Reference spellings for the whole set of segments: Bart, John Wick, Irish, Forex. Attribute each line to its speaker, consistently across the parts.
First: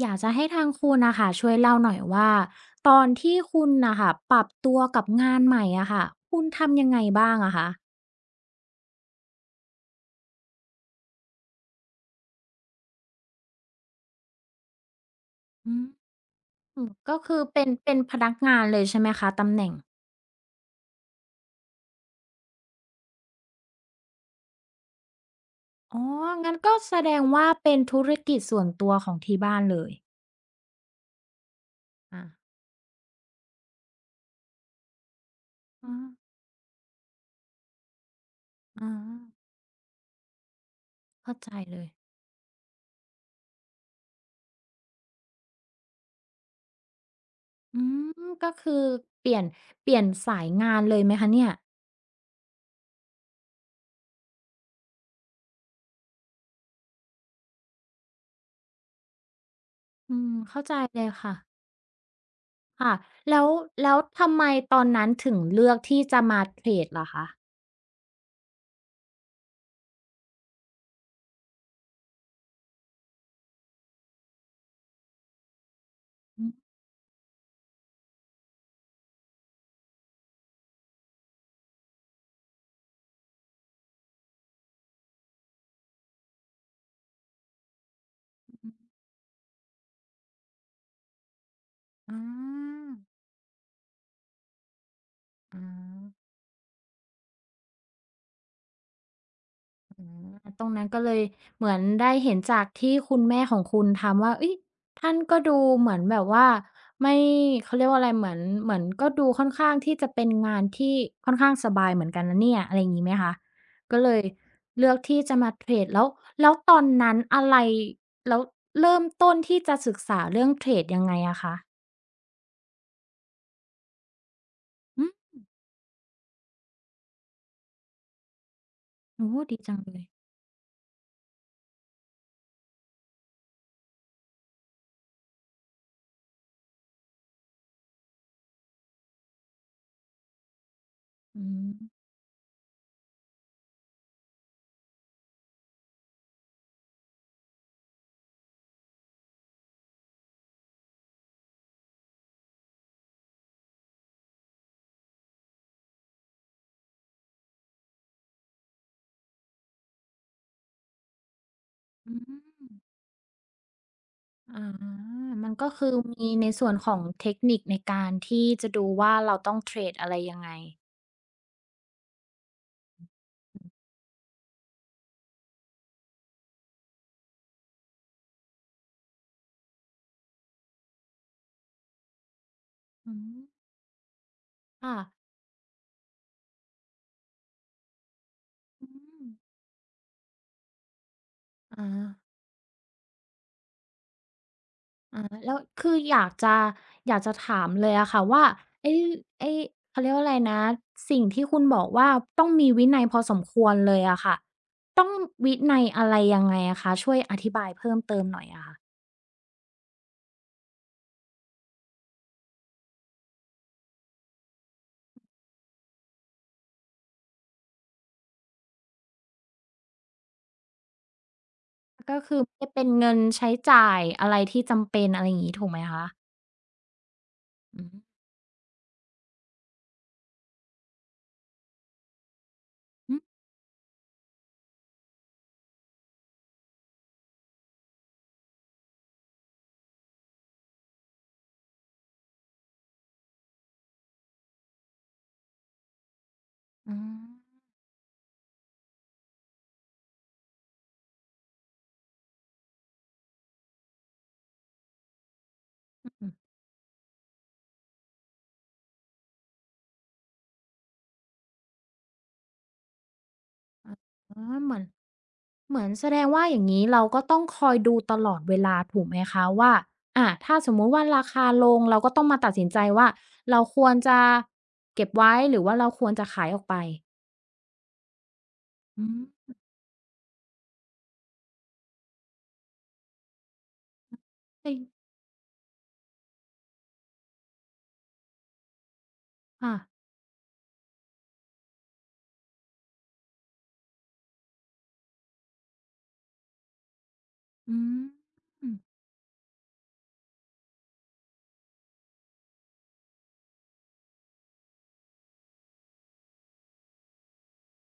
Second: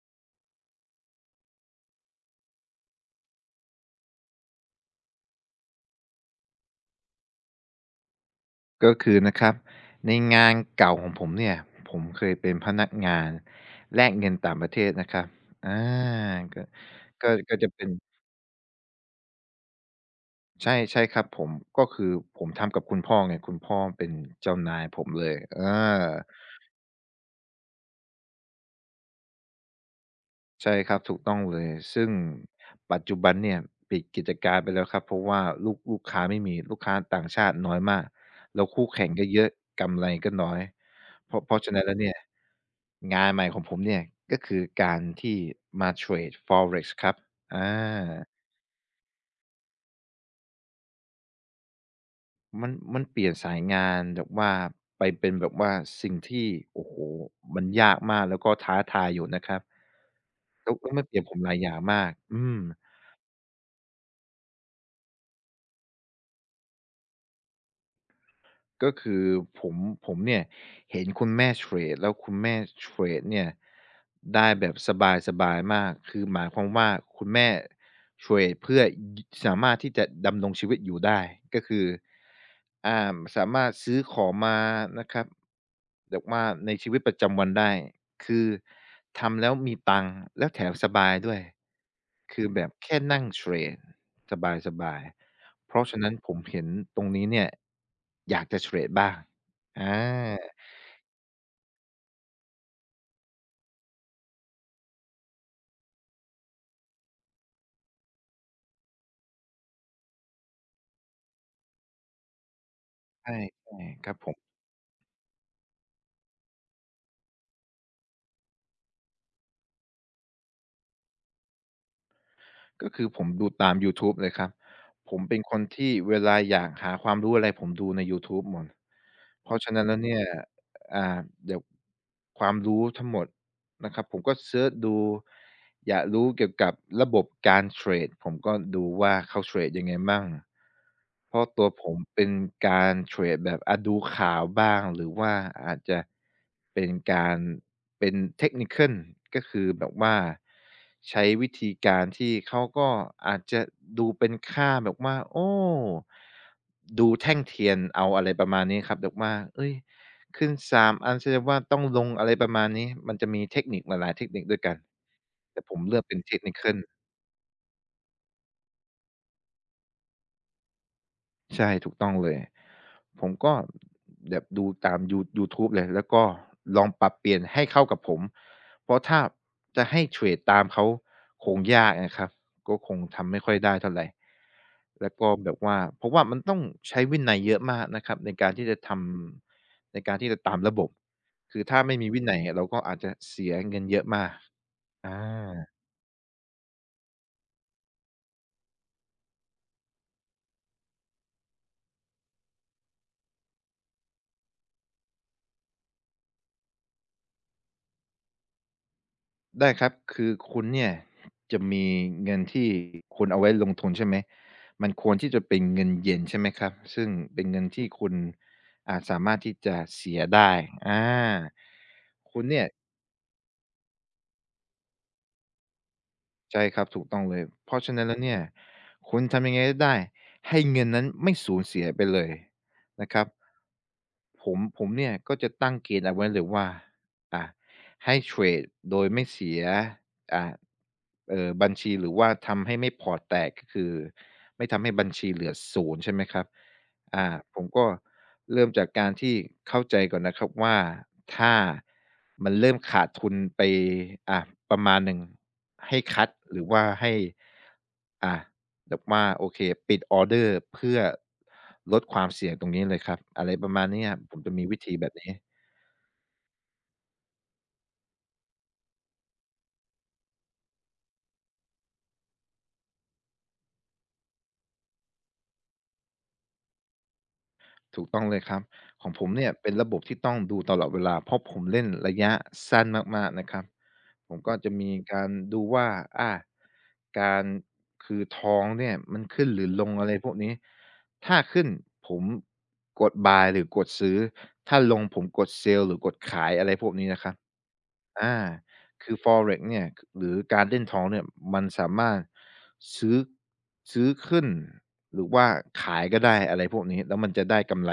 Speaker 1: อยากจะให้ทางคุณนะคะช่วยเล่าหน่อยว่าตอนที่คุณนะคะปรับตัวกับงานใหม่อะค่ะคุณทำยังไงบ้างอะคะ
Speaker 2: ก็คือนะครับในงานเก่าของผมเนี่ยผมเคยเป็นพนักงานแลกเงินต่างประเทศนะครับอา
Speaker 1: อืม
Speaker 2: ก็
Speaker 1: ก็คือ
Speaker 2: ก็
Speaker 1: เป็น
Speaker 2: จะเป็น
Speaker 1: เป็นพนักงานเลยใช่ไหมคะตำแหน่ง
Speaker 2: ใช่ใช่ครับผมก็คือผมทำกับคุณพ่อไงคุณพ่อเป็นเจ้านายผมเลยเอ
Speaker 1: อ๋อ
Speaker 2: อ
Speaker 1: งั้นก็แสดงว่าเป็นธุรกิจส่วนตัวของที่บ้านเลย
Speaker 2: ใช่ครับถูกต้องเลยซึ่ง
Speaker 1: อา
Speaker 2: ปัจจุบันเนี่ยปิดกิจการไปแล้วครับเพราะว่า
Speaker 1: อ๋อ
Speaker 2: ลูกค้าไม่มีลูกค้าต่างชาติน้อยมากแล้ว
Speaker 1: อ๋
Speaker 2: คู่
Speaker 1: อ
Speaker 2: แข่งก็เยอะกำไรก็น้อย
Speaker 1: เข้าใจ
Speaker 2: เพราะฉะ
Speaker 1: เล
Speaker 2: นั้น
Speaker 1: ย
Speaker 2: แล้วเนี่ยงานใหม่ของผมเนี่ยก็คือการที่มาเทรด Forex ครับอา
Speaker 1: อืมก็คือเปลี่ยนเปลี่ยนสายงานเลยไหมคะเนี่ย
Speaker 2: มันมันเปลี่ยนสายงานแบบว่าไปเป็นแบบว่าสิ่งที่โอ้โฮมันยากมากแล้วก็ท้าทายอยู่นะครับ
Speaker 1: อืมเข้าใจ
Speaker 2: แล้ว
Speaker 1: เล
Speaker 2: มัน
Speaker 1: ย
Speaker 2: เปลี่ยนผ
Speaker 1: ค่ะ
Speaker 2: มหลายอย่างมากอืม
Speaker 1: ค่ะแล้วแล้วทำไมตอนนั้นถึงเลือกที่จะมาเทรดล่ะคะ
Speaker 2: ก็คือผมผมเนี่ยเห็นคุณแม่เทรดแล้วคุณแม่เทรดเนี่ยได้แบบสบายๆมากคือห
Speaker 1: อื
Speaker 2: มายความ
Speaker 1: ม
Speaker 2: ว่าคุณแม่เทรดเพื่อยสามารถที่จะดำรงชีวิตอยู่ได้ก็คือสามารถซื้อของมานะครับแบบว่าในชีวิตประจำวันได้คือทำแล้วมีตังค์แล้วแถมสบายด้วย
Speaker 1: อา
Speaker 2: คือแบบแค่นั่งเทรดสบาย
Speaker 1: อ๋
Speaker 2: ๆ เพราะฉะนั้น
Speaker 1: อ
Speaker 2: ผมเห็นตรงนี้เนี่ยอยากจะเทรดบ้างอ
Speaker 1: อืม
Speaker 2: า
Speaker 1: ตรงนั้นก็เลยเหมือนได้เห็นจากที่คุณแม่ของคุณทำว่าเอ้ยท่านก็ดูเหมือนแบบว่าไม่เขาเรียกว่าอะไรเหมือนก็ดูค่อนข้างที่จะเป็นงานที่ค่อนข้างสบายเหมือนกันนะเนี่ยอะไรอย่างงี้ไหมคะ
Speaker 2: ใช่
Speaker 1: ก็
Speaker 2: ๆค
Speaker 1: เล
Speaker 2: รับ
Speaker 1: ย
Speaker 2: ผม
Speaker 1: เลือกที่จะมาเทรดแล้วตอนนั้นอะไรแล้วเริ่มต้นที่จะศึกษาเรื่องเทรดยังไงอะคะ
Speaker 2: ก็คือผมดูตามยูทูบเลยครับ
Speaker 1: อืม
Speaker 2: ผมเป็นคนที่เวลาอยากหาความรู้อะไรผมดูในยูทูบหมด
Speaker 1: โอ้
Speaker 2: เพ
Speaker 1: โดี
Speaker 2: ราะฉะ
Speaker 1: จัง
Speaker 2: นั้น
Speaker 1: เล
Speaker 2: แล้ว
Speaker 1: ย
Speaker 2: เนี่ย อ่าเดี๋ยวความรู้ทั้งหมด นะครับผมก็เซิร์ชดูอยากรู้เกี่ยวกับระบบการเทรดผมก็ดูว่าเขาเทรดยังไงมั่งเพ
Speaker 1: อื
Speaker 2: ราะตัว
Speaker 1: ม
Speaker 2: ผมเป็นการเทรดแบบอะดูข่าวบ้างหรือว่าอาจจะเป็นการเป็น Technical ก็คือแบบว่าใช้วิธีการที่เขาก็อาจจะดูเป็นค่าแบบว่าโอ้ดูแท่งเทียนเอาอะไรประมาณนี้ครับแบบว่าเฮ้ย ขึ้น3อันแสดงว่าต้องลง
Speaker 1: อื
Speaker 2: อะไร
Speaker 1: ม
Speaker 2: ประมาณนี้มันจะมีเทคนิคหลายๆเทคนิคด้ว
Speaker 1: อ๋
Speaker 2: ย
Speaker 1: อ
Speaker 2: กัน
Speaker 1: มัน
Speaker 2: แต่
Speaker 1: ก็
Speaker 2: ผม
Speaker 1: คือ
Speaker 2: เลือกเป็น
Speaker 1: มีในส่วน
Speaker 2: Technical
Speaker 1: ของเทคนิคในการที่จะดูว่าเราต้องเทรดอะไรยังไง
Speaker 2: ใช่ถูกต้องเลยผมก็แบบดูตามยูทูบเลยแล้วก็ลองปรับเปลี่ยนให้เข้ากับผมเพราะถ้าจะให้เทรดตามเขาคงยากนะครับก็คง
Speaker 1: อื
Speaker 2: ทำ
Speaker 1: ม
Speaker 2: ไม่ค่อยได้เท่าไร
Speaker 1: ค่ะ
Speaker 2: แล้วก็แบบว่าเพราะว่ามันต้องใช้วินัยเยอะมากนะครับในการที่จะท
Speaker 1: อืม
Speaker 2: ำในการที่จะตามระบบคือถ้า
Speaker 1: อา
Speaker 2: ไม่มีวินัยอะเราก็อาจจะเสียเงินเยอะมาก อา
Speaker 1: อาแล้วคืออยากจะถามเลยอะค่ะว่าไอ้ไอ้เขาเรียกว่าอะไรนะสิ่งที่คุณบอกว่าต้องมีวินัยพอสมควรเลยอะค่ะต้องวินัยอะไรยังไงอะคะช่วยอธิบายเพิ่มเติมหน่อยอะค่ะ
Speaker 2: ได้ครับคือคุณเนี่ยจะมีเงินที่คุณเอาไว้ลงทุนใช่ไหมมันควรที่จะเป็นเงินเย็นใช่ไหมครับซึ่งเป็นเงินที่คุณสามารถที่จะเสียได้อา
Speaker 1: ก็คื
Speaker 2: คุ
Speaker 1: อ
Speaker 2: ณ
Speaker 1: ไม่
Speaker 2: เนี่
Speaker 1: ได้
Speaker 2: ย
Speaker 1: เป็นเงินใช้จ่ายอะไรที่จำเป็นอะไรอย่างนี้ถูกไหมคะ
Speaker 2: ใช่ครับถูกต้องเลยเพ
Speaker 1: อื
Speaker 2: ราะฉะ
Speaker 1: ม
Speaker 2: นั้นแล้วเนี่ยคุณทำยังไงก็ได้ให้เงินนั้นไม่สูญเสียไปเลย
Speaker 1: อ
Speaker 2: นะ
Speaker 1: ฮ
Speaker 2: ครับ ผมเนี่ยก็จะตั้งเกณฑ์เอาไว้เลยว่าอ่าให้เทรดโดยไม่เสียอ่าเออบัญชีหรือว่าทำให้ไม่พอร์ตแตกก็คือไม่ทำให้บัญชีเหลือศูนย์ใช่ไหมครับ
Speaker 1: อื
Speaker 2: อ่าผมก็เริ่มจากการที่เข้าใจก่อนนะครับว่าถ้ามันเริ่มขาดทุนไปอ่าประมาณหนึ่งให้คัด
Speaker 1: ม
Speaker 2: หรือว่าให้อ่า แบบว่าโอเคปิดออร์เดอร์เพื่อลดความเสี่ยงตรงนี้เลยครับอะไรประมาณเนี้ยผ
Speaker 1: อ๋
Speaker 2: ม
Speaker 1: อ
Speaker 2: จะมี
Speaker 1: เหมื
Speaker 2: วิ
Speaker 1: อน
Speaker 2: ธีแบบนี้
Speaker 1: เหมือนแสดงว่าอย่างงี้เราก็ต้องคอยดูตลอดเวลาถูกไหมคะว่าถ้าสมมุติว่าราคาลงเราก็ต้องมาตัดสินใจว่าเราควรจะเก็บไว้หรือว่าเราควรจะขายออกไป
Speaker 2: ถูกต้องเลยครับ
Speaker 1: อื
Speaker 2: ของผมเนี่ย
Speaker 1: ม
Speaker 2: เป็นระบบที่ต้องดูตลอดเวลาเพราะผมเล่นระยะสั้นมากๆนะครับ ผมก็จะ
Speaker 1: เป็น
Speaker 2: มีการดูว่าอาการคือทองเนี่ยมันขึ้นหรือ
Speaker 1: ค่ะ
Speaker 2: ลงอะไรพวกนี้ถ้าขึ้นผมกด buy หรือกดซื้อ ถ้าลงผมกด sell หรือกดขายอะไรพวกนี้นะครับ
Speaker 1: อืม
Speaker 2: อาคือ Forex เนี่ยหรือการเล่นทองเนี่ยมันสามารถซื้อซื้อขึ้นหรือว่าขายก็ได้อะไรพวกนี้แล้วมันจะได้กำไร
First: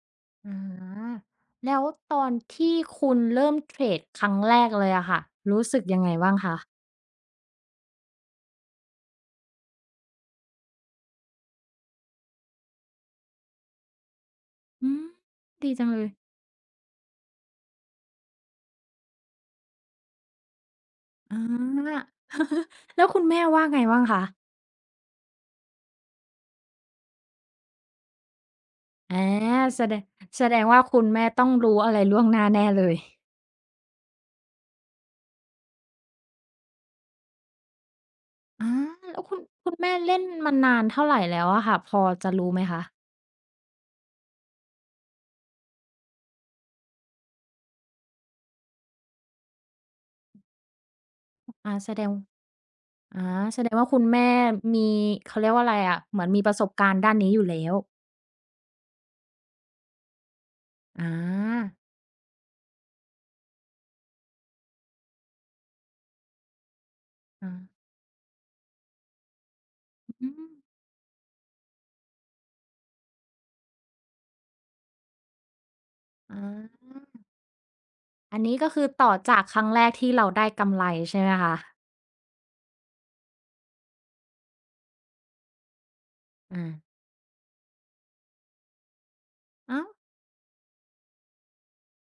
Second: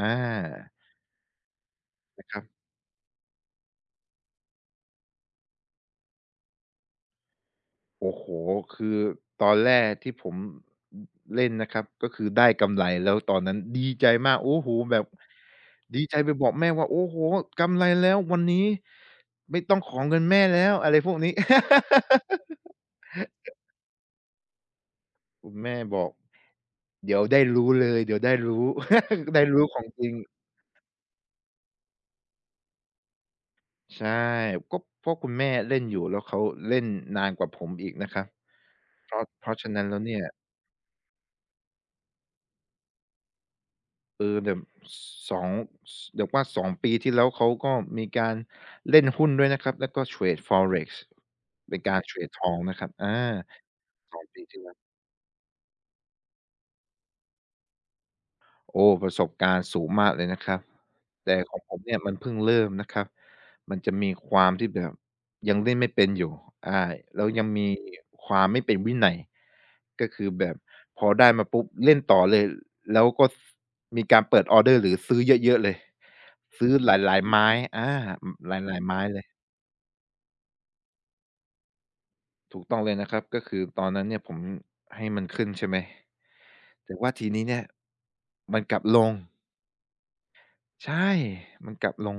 Speaker 2: อา
Speaker 1: อาแล้วตอ
Speaker 2: นะ
Speaker 1: น
Speaker 2: ครับ
Speaker 1: ที่คุณเริ่มเทรดครั้งแรกเลยอะค่ะรู้สึกยังไงบ้างคะ
Speaker 2: โอ้โฮคือตอนแรกที่ผมอเล่นนะครับก็คือได้กำไรแล้วตอนนั้นดีใจมากโอ้โฮ
Speaker 1: อื
Speaker 2: แบ
Speaker 1: ม
Speaker 2: บ
Speaker 1: ดีจังเล
Speaker 2: ดี
Speaker 1: ย
Speaker 2: ใจไปบอกแม่ว่าโอ้โฮกำไรแล้ววันนี้ไม่ต้องขอเงินแม่แล้วอะไรพวกนี้
Speaker 1: อา แล้วคุณแม่ว่าไงบ้างคะ
Speaker 2: คุณแม่บอกเดี๋ยวได้รู้เลยเดี๋ยวได้รู้
Speaker 1: อา
Speaker 2: ได้รู้ข
Speaker 1: แส
Speaker 2: อง
Speaker 1: ด
Speaker 2: จ
Speaker 1: ง
Speaker 2: ริง
Speaker 1: แสดงว่าคุณแม่ต้องรู้อะไรล่วงหน้าแน่เลย
Speaker 2: ใช่ก็เพราะคุณแม่เล่นอยู่แล้วเขาเล่นนานกว่าผมอีกนะครับ
Speaker 1: อาแล้วคุณ
Speaker 2: เพราะฉะ
Speaker 1: คุณ
Speaker 2: นั้น
Speaker 1: แม่
Speaker 2: แล้ว
Speaker 1: เล่
Speaker 2: เนี่
Speaker 1: น
Speaker 2: ย
Speaker 1: มานานเท่าไรแล้วอะค่ะพอจะรู้ไหมคะ
Speaker 2: เออแบบส2สเดี๋ยวว่า2ปีที่แล้วเขาก็มีการเล่นหุ้นด้วยนะครับแล้วก็เทรด Forex
Speaker 1: อา
Speaker 2: เป็น
Speaker 1: แส
Speaker 2: กา
Speaker 1: ด
Speaker 2: ร
Speaker 1: ง
Speaker 2: เทรดทองนะครับ
Speaker 1: อาแสดงว่าคุณ
Speaker 2: สอง
Speaker 1: แม่
Speaker 2: ปีที่แล้ว
Speaker 1: มีเขาเรียกว่าอะไรอะเหมือนมีประสบการณ์ด้านนี้อยู่แล้ว
Speaker 2: โอ้ประสบการณ์สูงมากเลยนะครับ
Speaker 1: อ
Speaker 2: แต่ของผ
Speaker 1: า
Speaker 2: มเนี่ยมันเพิ่งเริ่มนะครับมันจะมีความที่แบบยังเล่นไม่เป็นอยู่อาแล้วยั
Speaker 1: อา
Speaker 2: งมีความไม่เป็นวินัยก็คื
Speaker 1: อื
Speaker 2: อแบ
Speaker 1: ม
Speaker 2: บพอได้มาปุ๊บเล่นต่อเลยแล้วก็มีการเปิดออร์เดอร์หรือซื้อเยอะๆเลย
Speaker 1: อ
Speaker 2: ซื้อห
Speaker 1: า
Speaker 2: ลายๆไม้อา
Speaker 1: อัน
Speaker 2: ห
Speaker 1: นี้ก็
Speaker 2: ลาย
Speaker 1: คือ
Speaker 2: ๆไม้
Speaker 1: ต่อ
Speaker 2: เลย
Speaker 1: จากครั้งแรกที่เราได้กำไรใช่ไหมคะ
Speaker 2: ถูกต้องเลยนะครับก็คือตอนนั้นเนี่ยผมให้มันขึ้นใช่ไหม
Speaker 1: อา
Speaker 2: แต่ว่าทีนี้เนี่ยมันกลับลง
Speaker 1: อ้าว
Speaker 2: ใช่มันกลับลง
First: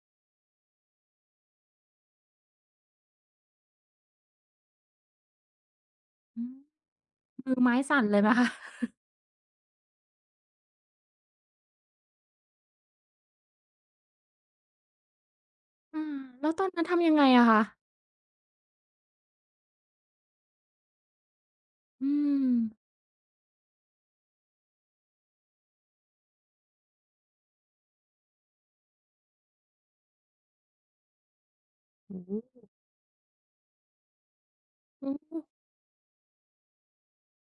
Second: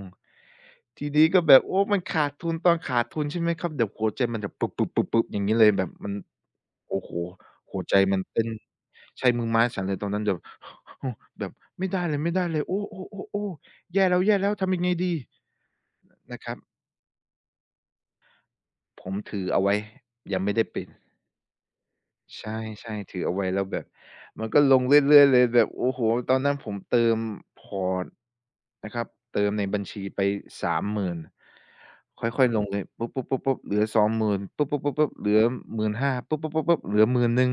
Speaker 2: ทีนี้ก็แบบโอ้มันขาดทุนตอนขาดทุนใช่ไหมครับ เดี๋ยวหัวใจมันจะปุ๊บๆๆๆอย่างงี้เลยแบบมัน
Speaker 1: อืม
Speaker 2: โอ้โฮ
Speaker 1: มือไม้
Speaker 2: หัวใจ
Speaker 1: สั่นเล
Speaker 2: มั
Speaker 1: ย
Speaker 2: น
Speaker 1: ไหม
Speaker 2: เต้
Speaker 1: คะ
Speaker 2: นใช่มือไม้สั่นเลยตอนนั้นแบบ แบบไม่ได้เลยๆโอ้ๆๆๆแย่แล้วๆทำยังไงดี
Speaker 1: อา
Speaker 2: นะค
Speaker 1: แล้ว
Speaker 2: รับ
Speaker 1: ตอนนั้นทำยังไงอะคะ
Speaker 2: ผมถือเอาไว้ยังไม่ได้ปิด
Speaker 1: อื
Speaker 2: ใช
Speaker 1: ม
Speaker 2: ่ๆถือเอาไว้แล้วแบบมันก็ลงเรื่อยๆเลยแบบโอ้โฮตอนนั้นผมเติมพอร์ตนะครับเติมในบัญชีไปสามหมื่นค่อยๆลงเลยปุ๊บๆๆๆเหลือสองหมื่นปุ๊บๆๆๆเหลือหมื่นห้าปุ๊บๆๆๆเหลือหมื่นหนึ่ง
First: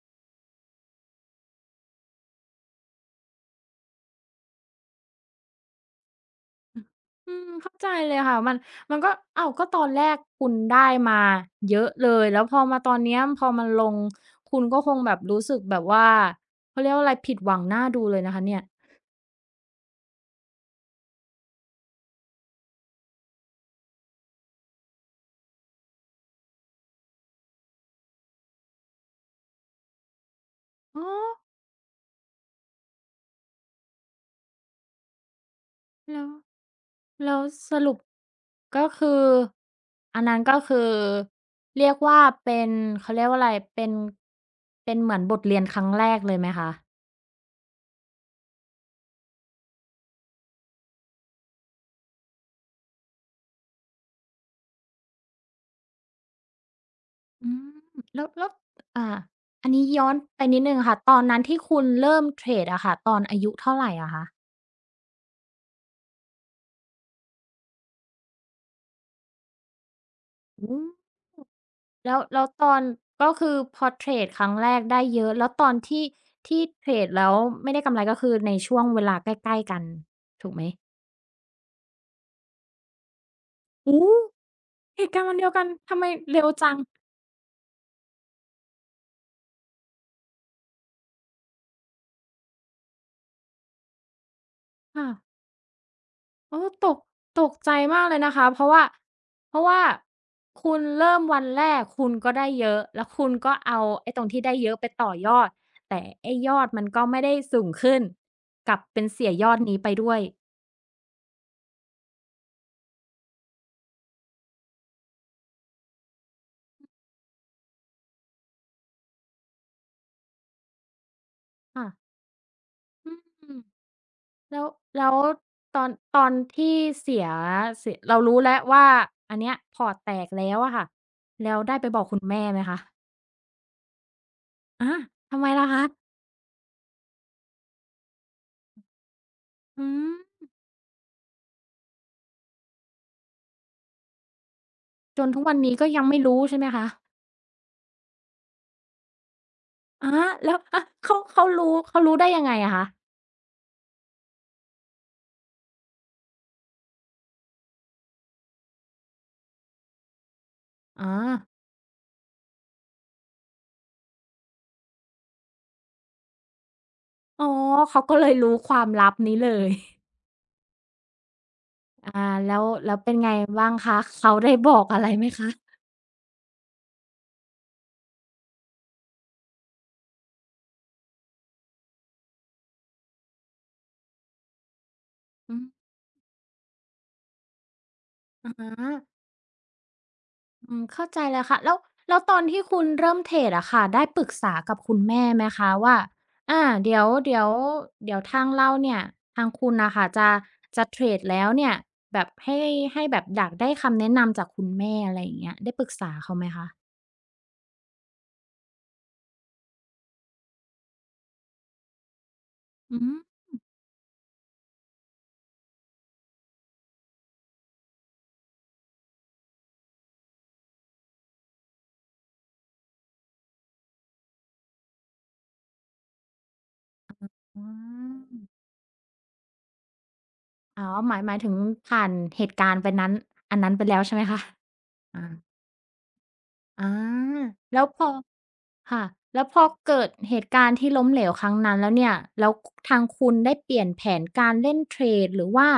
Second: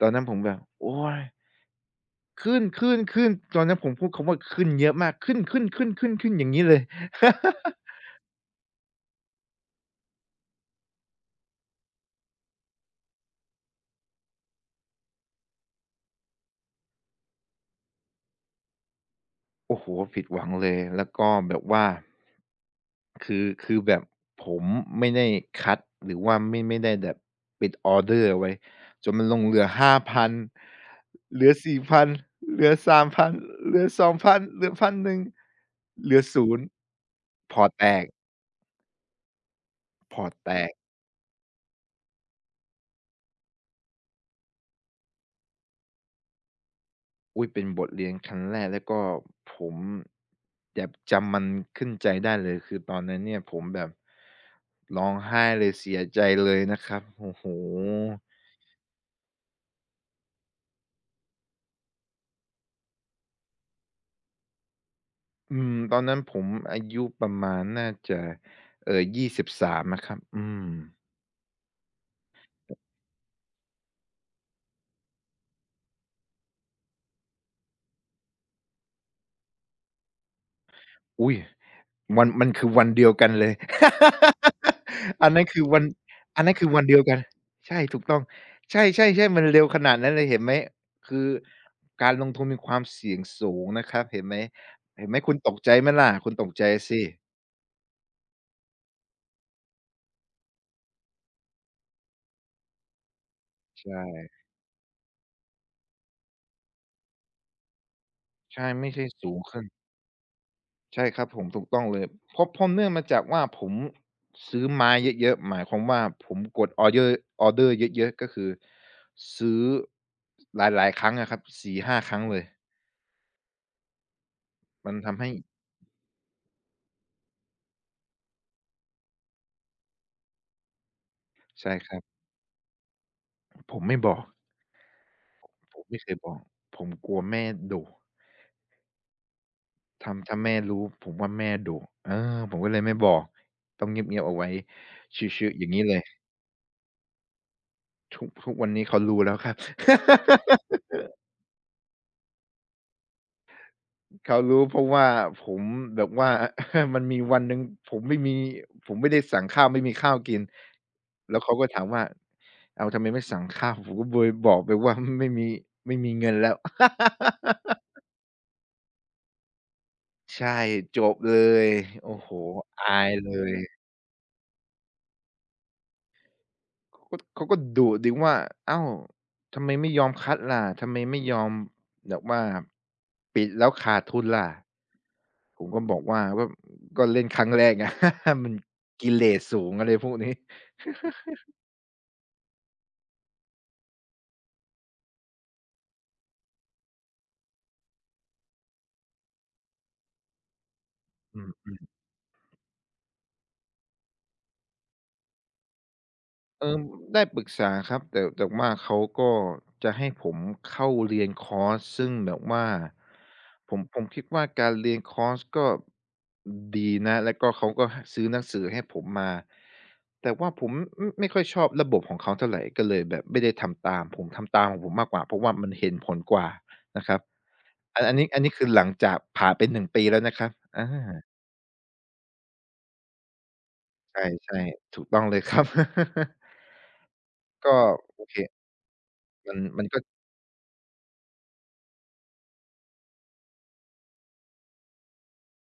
Speaker 2: ตอนนั้นผมแบบโอ๊ยขึ้นๆๆตอนนั้นผมพูดคำว่าขึ้นเยอะมากขึ้นๆๆๆๆอย่างงี้เลย
Speaker 1: อืมเข้าใจเลยค่ะมันก็อ้าวก็ตอนแรกคุณได้มาเยอะเลยแล้วพอมาตอนเนี้ยพอมันลงคุณก็คงแบบรู้สึกแบบว่าเขาเรียกว่าอะไรผิดหวังน่าดูเลยนะคะเนี่ย
Speaker 2: โอ้โฮผิดหวังเลยแล้วก็แบบว่า คือแบบผมไม่ได้คัดหรือว่าไม่ไม่ได้แบบเป็นออร์เดอร์เอาไว้จนมันลงเหลือห้าพัน
Speaker 1: อ๋อ
Speaker 2: เหลือสี่0 0 0เหลือสาม0 0 0เหลือสอง0 0 0เหลือพัน0 0งเหลื
Speaker 1: แล้
Speaker 2: อ
Speaker 1: ว
Speaker 2: 0
Speaker 1: แล้ว
Speaker 2: พอร์ต
Speaker 1: ส
Speaker 2: แต
Speaker 1: รุป
Speaker 2: ก
Speaker 1: ก็คือ
Speaker 2: พ
Speaker 1: อัน
Speaker 2: อร์ต
Speaker 1: นั้น
Speaker 2: แต
Speaker 1: ก็
Speaker 2: ก
Speaker 1: คือเรียกว่าเป็นเขาเรียกว่าอะไรเป็นเหมือนบทเรียนครั้งแรกเลยไหมคะ
Speaker 2: อุ๊ยเป็นบทเรียนครั้งแรกแล้วก็ผมแบบจำมันขึ้นใจได้เลยคือตอนนั้นเนี่ยผมแบบร้องไห้เลยเสียใจเลยนะครับโอ้โฮ
Speaker 1: อืมแล้วอ่าอันนี้ย้อนไปนิดหนึ่งค่ะตอนนั้นที่คุณเริ่มเทรดอะค่ะตอนอายุเท่าไรอะคะ
Speaker 2: อืมตอนนั้นผมอายุประมาณน่าจะ23อะครับอื
Speaker 1: อื
Speaker 2: ม
Speaker 1: มแล้วตอนก็คือพอเทรดครั้งแรกได้เยอะแล้วตอนที่ที่เทรดแล้วไม่ได้กำไรก็คือในช่วงเวลาใกล้ๆกันถูกไหม
Speaker 2: อุ๊ยวันมันคือวันเดียวกันเลย
Speaker 1: โอ้เหตุการ
Speaker 2: อั
Speaker 1: ณ์
Speaker 2: น
Speaker 1: วัน
Speaker 2: นั้
Speaker 1: เดี
Speaker 2: น
Speaker 1: ยว
Speaker 2: คื
Speaker 1: กั
Speaker 2: อ
Speaker 1: น
Speaker 2: วัน
Speaker 1: ทำไม
Speaker 2: อั
Speaker 1: เร็
Speaker 2: น
Speaker 1: ว
Speaker 2: นั้นคื
Speaker 1: จั
Speaker 2: อ
Speaker 1: ง
Speaker 2: วันเดียวกันใช่ถูกต้องใช่ๆๆมันเร็วขนาดนั้นเลยเห็นไหมคือการลงทุนมีความเสี่ยงสูงนะครับเห็นไหมเห็
Speaker 1: ค่ะ
Speaker 2: นไหมคุณตกใจไหมล่ะคุณตก
Speaker 1: โอ้
Speaker 2: ใจ
Speaker 1: ตก
Speaker 2: สิ
Speaker 1: ตกใจมากเลยนะคะเพราะว่าเพราะว่าคุณเริ่มวันแรกคุณก็ได้เยอะแล้วคุณก็เอา
Speaker 2: ใช่
Speaker 1: ไอ้ตรงที่ได้เยอะไปต่อยอดแต่ไอ้ยอดมันก็ไม่ได้สูงขึ้น
Speaker 2: ใช่
Speaker 1: กลับ
Speaker 2: ไม่
Speaker 1: เป็
Speaker 2: ใช่
Speaker 1: นเสีย
Speaker 2: สูง
Speaker 1: ยอด
Speaker 2: ขึ้น
Speaker 1: นี้ไปด้วย
Speaker 2: ใช่ครับผมถูกต้องเลยเพราะเนื่องมาจากว่าผมซื้อไม้เยอะๆหมายความว่าผมกดออเดอร์ออร์เดอร์เยอะๆก็คือซื้อหลายๆครั้งอะครับ
Speaker 1: ค่ะ
Speaker 2: 4-5ครั้งเลย
Speaker 1: อืม แล้ว
Speaker 2: มัน
Speaker 1: แล้ว
Speaker 2: ทำให้
Speaker 1: ตอนตอนที่เสียเสียเรารู้แล้วว่าอันเนี้ยพอร์ตแตกแล้วอะค่ะแล้ว
Speaker 2: ใช่
Speaker 1: ได้ไป
Speaker 2: ครั
Speaker 1: บอก
Speaker 2: บ
Speaker 1: คุณแม่ไหมคะ
Speaker 2: ผมไม่บอก
Speaker 1: อาทำไมล่ะ
Speaker 2: ผ
Speaker 1: คะ
Speaker 2: มไม่เคยบอกผมกลัวแม่ดุ
Speaker 1: อืม
Speaker 2: ทำถ้าแม่รู้ผมว่าแม่ดุเออผมก็เลยไม่บอกต้องเงียบๆเอาไว้ช
Speaker 1: จนทุก
Speaker 2: ิล
Speaker 1: วัน
Speaker 2: ๆอย่าง
Speaker 1: นี้
Speaker 2: งี้
Speaker 1: ก็
Speaker 2: เล
Speaker 1: ยั
Speaker 2: ย
Speaker 1: งไม่รู้ใช่ไหมคะ
Speaker 2: ทุกวันนี้เขารู้แล้วครับ
Speaker 1: อาแล้วอาเขารู้ได้ยังไงอะคะ
Speaker 2: เขารู้เพราะว่าผมแบบว่า มันมีวันหนึ่งผมไม่มีผมไม่ได้สั่งข้าวไม่มีข้าวกินแล้
Speaker 1: อา
Speaker 2: วเขาก็ถามว่าเอาทำไมไม่สั่งข้าวผมก็โบยบอกไปว่า ไม่มีไม่มีเงินแล้ว
Speaker 1: อ๋อ เขาก็เลยรู้ความลับนี้เลย
Speaker 2: ใช่จบเลยโอ้
Speaker 1: อา
Speaker 2: โห
Speaker 1: แล้ว
Speaker 2: อา
Speaker 1: แล้ว
Speaker 2: ย
Speaker 1: เป็น
Speaker 2: เล
Speaker 1: ไง
Speaker 2: ย
Speaker 1: บ้างคะเขาได้บอกอะไรไหมคะ
Speaker 2: เขาก็ดุดิว่าอ้าวทำไมไม่ยอมคัดล่ะทำไมไม่ยอมแบบว่าปิดแล้วขาดทุนล่ะ
Speaker 1: อื
Speaker 2: ผ
Speaker 1: ม
Speaker 2: มก็บอกว่าก็ก็เล่นครั้งแรกไง มั
Speaker 1: อะ
Speaker 2: น
Speaker 1: ฮะ
Speaker 2: กิเลสสูงอะไรพวกนี้
Speaker 1: อืมเข้าใจแล้วค่ะแล้วตอนที่คุณเริ่มเทรดอะค่ะได้ปรึกษากับคุณแม่ไหมคะว่าอาเดี๋ยวทางเราเนี่ยทางคุณน่ะค่ะจะเทรด
Speaker 2: อื
Speaker 1: แล้วเนี่
Speaker 2: ม
Speaker 1: ยแบบให้แบบอยากได้คำแนะนำจากคุณแม่อะไรอย่างเงี้ยได้ปรึกษาเขาไหม
Speaker 2: เอ
Speaker 1: คะ
Speaker 2: อได้ปรึกษาครับแต่ว่าเขาก็จะให้ผมเข้าเรียนคอร์สซึ่งแบบว่า
Speaker 1: อือ
Speaker 2: ผมคิดว่าการเรียนคอร์สก็ดีนะแล้วก็เขาก็ซื้อหนังสือให้ผมมาแต่ว่าผมอืมไม่ค่อยชอบระบบของเขาเท่าไรก็เลยแบบไม่ได้ทำตามผมทำตามของผมมากกว่าเพราะว่ามันเห็นผลกว่านะครับ
Speaker 1: อื
Speaker 2: อัน
Speaker 1: ม
Speaker 2: นี้คือหลังจากผ่านไป1ปีแล้วนะครับอ
Speaker 1: อ๋อหมายหมา
Speaker 2: า
Speaker 1: ยถึงผ่านเหตุการณ์ไปนั้นอันนั้นไปแล้วใช่
Speaker 2: ใ
Speaker 1: ไหมคะ
Speaker 2: ช่ๆถูกต้
Speaker 1: อา
Speaker 2: องเลยครับ
Speaker 1: อา
Speaker 2: ก็
Speaker 1: แล้วพอ
Speaker 2: โอเค
Speaker 1: ค่ะ แล้ว
Speaker 2: มั
Speaker 1: พ
Speaker 2: น
Speaker 1: อ
Speaker 2: มันก็
Speaker 1: เกิดเหตุการณ์ที่ล้มเหลวครั้งนั้นแล้วเนี่ยแล้วคทางคุณได้เปลี่ยนแผนการเล่นเทรดหรือว่า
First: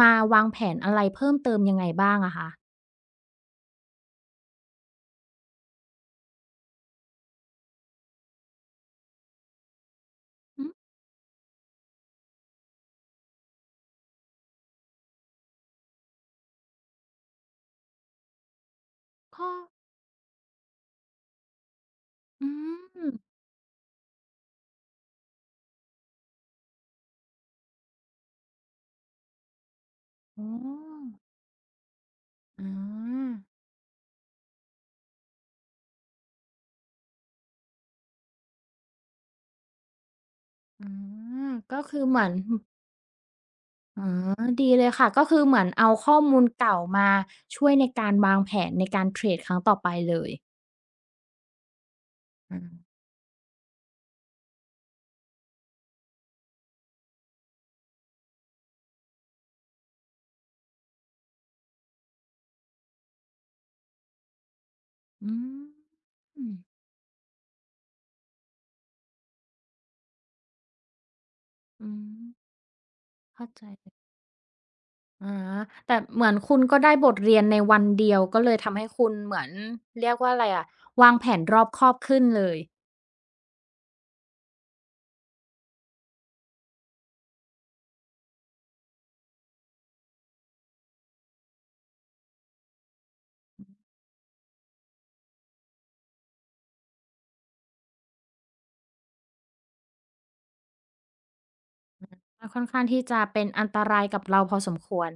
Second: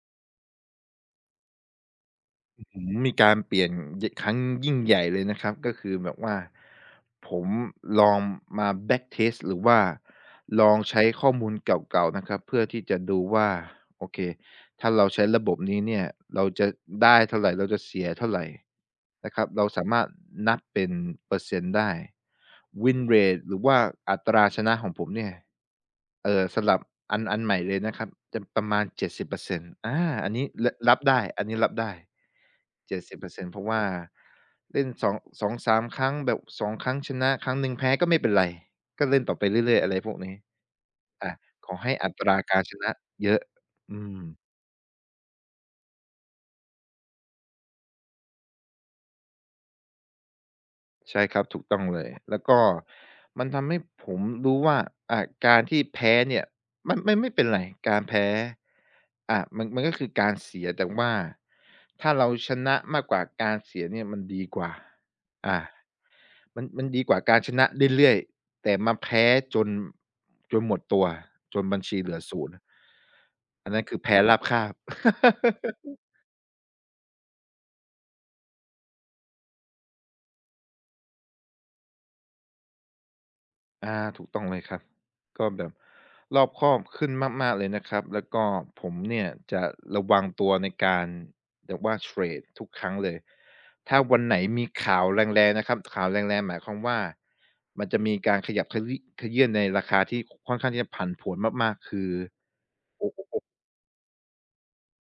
Speaker 1: มาวางแผนอะไรเพิ่มเติมยังไงบ้างอะคะ
Speaker 2: ผมมีการเปลี่ยนครั้งยิ่งใหญ่เลยนะครับก็คือแบบว่าผมลองมา back test หรือว่า
Speaker 1: อื
Speaker 2: ล
Speaker 1: ม
Speaker 2: องใช้ข้อมูลเก่าๆนะครับเพื่อที่จะดูว่าโอเค ถ้าเราใช้ระบบนี้เนี่ย เราจะได้เท่าไรเราจะเสียเท่าไรนะครับ
Speaker 1: ก็
Speaker 2: เราสามารถนับเป็นเปอร์เซ็นต์ได้
Speaker 1: อื
Speaker 2: Win
Speaker 1: ม
Speaker 2: rate หรือว่าอัตราชนะของผมเนี่ยเอ่อสลับอันใหม่เลยนะครับจะประมาณเจ็ดสิบเปอร์เซ็นต์อา
Speaker 1: อ๋อ
Speaker 2: อันนี้รับได้
Speaker 1: อ
Speaker 2: เจ็ดสิบเปอร์
Speaker 1: า
Speaker 2: เซ็นต์เพราะว่าเล่นสองสามครั้งแบบสองครั้งชนะครั้งหนึ่งแพ้ก็ไม่เป็นไรก็เล่นต่อไปเรื่อยๆอะไรพวกนี้
Speaker 1: อื
Speaker 2: อา
Speaker 1: ม
Speaker 2: ขอ
Speaker 1: ก็
Speaker 2: ให้
Speaker 1: คือ
Speaker 2: อั
Speaker 1: เห
Speaker 2: ต
Speaker 1: มือน
Speaker 2: รา
Speaker 1: ห
Speaker 2: การชนะเยอะอื
Speaker 1: อ๋
Speaker 2: ม
Speaker 1: อดีเลยค่ะ ก็คือเหมือนเอาข้อมูลเก่ามาช่วยในการวางแผนในการเทรดครั้งต่อไปเลย
Speaker 2: ใช่ครับถูกต้องเลยแล้ว
Speaker 1: อา
Speaker 2: ก็มันทำให้ผมรู้ว่าอ่าการที่แพ้เนี่ยมันไม่เป็นไรการแพ้อ่ามันก็คือการเสียแต่ว่าถ้าเราชนะมากกว่าการเสียเนี่ยมันดีกว่า
Speaker 1: อื
Speaker 2: อ่า
Speaker 1: มอืม
Speaker 2: มันดีกว่าการชนะเรื่อยๆแต่มาแพ้จนจนหมดตัวจนบัญชีเหลือศูนย์
Speaker 1: เข้าใจ
Speaker 2: อันนั้นคือแพ้ราบคาบ
Speaker 1: อาแต่เหมือนคุณก็ได้บทเรียนในวันเดียวก็เลยทำให้คุณเหมือนเรียกว่าอะไรอะวางแผนรอบคอบขึ้นเลย
Speaker 2: อาถูกต้องเลยครับก็แบบรอบคอบขึ้นมากๆเลยนะครับแล้วก็ผมเนี่ยจะระวังตัวในการแบบว่าเทรดทุกครั้งเลยถ้าวันไหนมีข่าวแรงๆนะครับข่าวแรงๆหมายความว่ามันจะมีการขยับขยี้ขยื่นในราคาที่ค่อนข้างที่จะผันผวนมากๆคือ
Speaker 1: มันค่อนข้าง
Speaker 2: โอ
Speaker 1: ที่จะ
Speaker 2: ้
Speaker 1: เป็นอันตรายกับเราพอสมควร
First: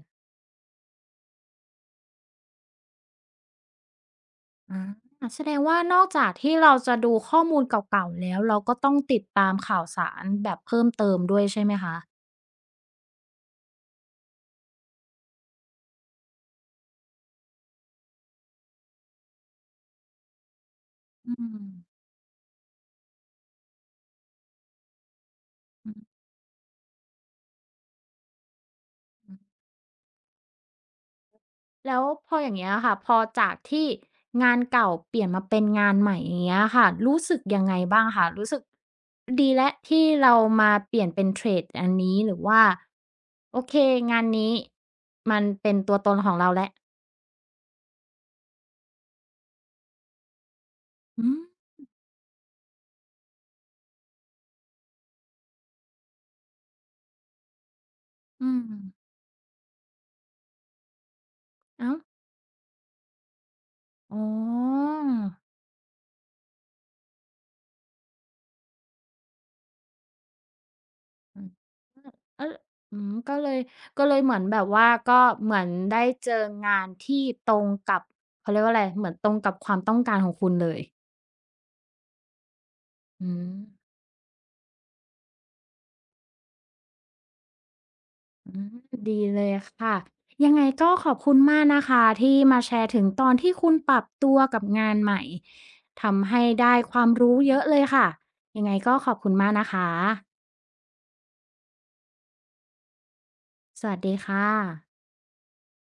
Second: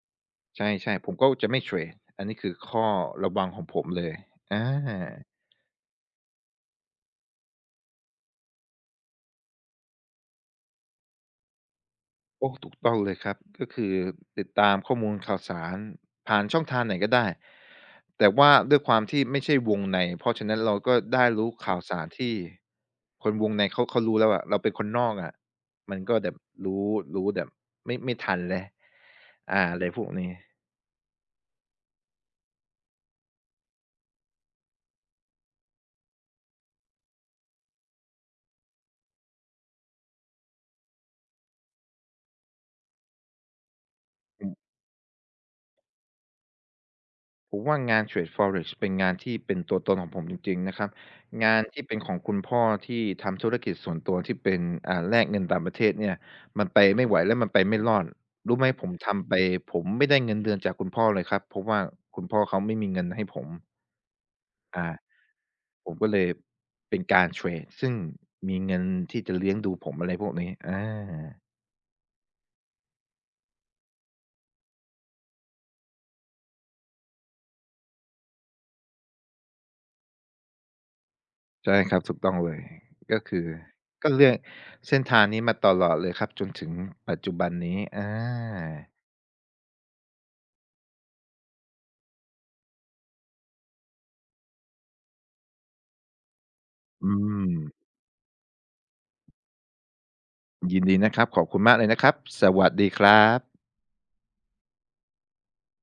Speaker 2: ใช่ๆผมก็จะไม่เทรดอันนี้คือข้อระวังของผมเลยอา
Speaker 1: อาแสดงว่านอกจากที่เราจะดูข้อมูลเก่าๆแล้วเราก็ต้องติดตามข่าวสารแบบเพิ่มเติมด้วยใช่ไหมคะ
Speaker 2: โอ้ถูกต้องเลยครับก็คือติดตามข้อมูลข่าวสารผ่านช่องทางไหนก็ได้แต่ว่าด้วยความที่ไม่ใช่วงในเพราะฉะนั้นเราก็ได้
Speaker 1: อื
Speaker 2: รู้
Speaker 1: ม
Speaker 2: ข่าวสารที่คนวงในเขาเขารู้แล้วอะเราเป็นคนนอกอะ
Speaker 1: อื
Speaker 2: มันก็แบบรู้รู้แบบไม่ทันแล้ว
Speaker 1: ม
Speaker 2: อาอะไรพวกนี้
Speaker 1: แล้วพออย่างเงี้ยค่ะพอจากที่งานเก่าเปลี่ยนมาเป็นงานใหม่อย่างเงี้ยค่ะรู้สึกยังไงบ้างคะรู้สึกดีแล้วที่เรามาเปลี่ยนเป็นเทรดอันนี้หรือว่าโอเคงาน
Speaker 2: อื
Speaker 1: นี้
Speaker 2: ม
Speaker 1: มันเป็นตัวตนของเราแล้ว
Speaker 2: ผมว่างานเทรด Forex เป็นงานที่เป็นตัวตนของผมจริงๆนะครับ
Speaker 1: อืม
Speaker 2: งานที่เป็นของคุณพ่อที่ทำธุรกิจส่วนตัวที่เป็นอ่าแลกเงินต่างประเทศเนี่ยมันไปไม่ไหวและมันไปไม่รอด
Speaker 1: อื
Speaker 2: รู้ไหมผม
Speaker 1: ม
Speaker 2: ทำไปผมไม่ได้เงินเดือนจากคุณพ่อเลยครับเพราะว่า
Speaker 1: อ้าว
Speaker 2: คุณพ่อเขาไม่มีเงินให้ผม
Speaker 1: อ๋อ
Speaker 2: อ่าผมก็เลยเป็นการเทรดซึ่งมีเงินที่จะเลี้ยงดูผมอะไรพวกนี้อา
Speaker 1: อืมเอออืมก็เลยเหมือนแบบว่าก็เหมือนได้เจองานที่ตรงกับเขาเรียกว่าอะไรเหมือนตรงกับความต้องการของคุณเลย
Speaker 2: ใช่ครับถูกต้องเลยก็
Speaker 1: อื
Speaker 2: คือ
Speaker 1: ม
Speaker 2: ก็เลือกเส้นทางนี้มาตลอดเลยครับจนถึงปัจจุบันนี้อ
Speaker 1: อื
Speaker 2: า
Speaker 1: มดีเลยค่ะยังไงก็ขอบคุณมากนะคะที่มาแชร์ถึงตอนที่คุณปรับตัวกับงานใหม่ทำให้ได้ควา
Speaker 2: อื
Speaker 1: มรู้
Speaker 2: ม
Speaker 1: เยอะเลยค่ะยังไงก็ขอบคุณมากนะคะ
Speaker 2: ยินดีนะครับขอบคุณมากเลยนะครับสวัสดีครับ
Speaker 1: สวัสดีค่ะ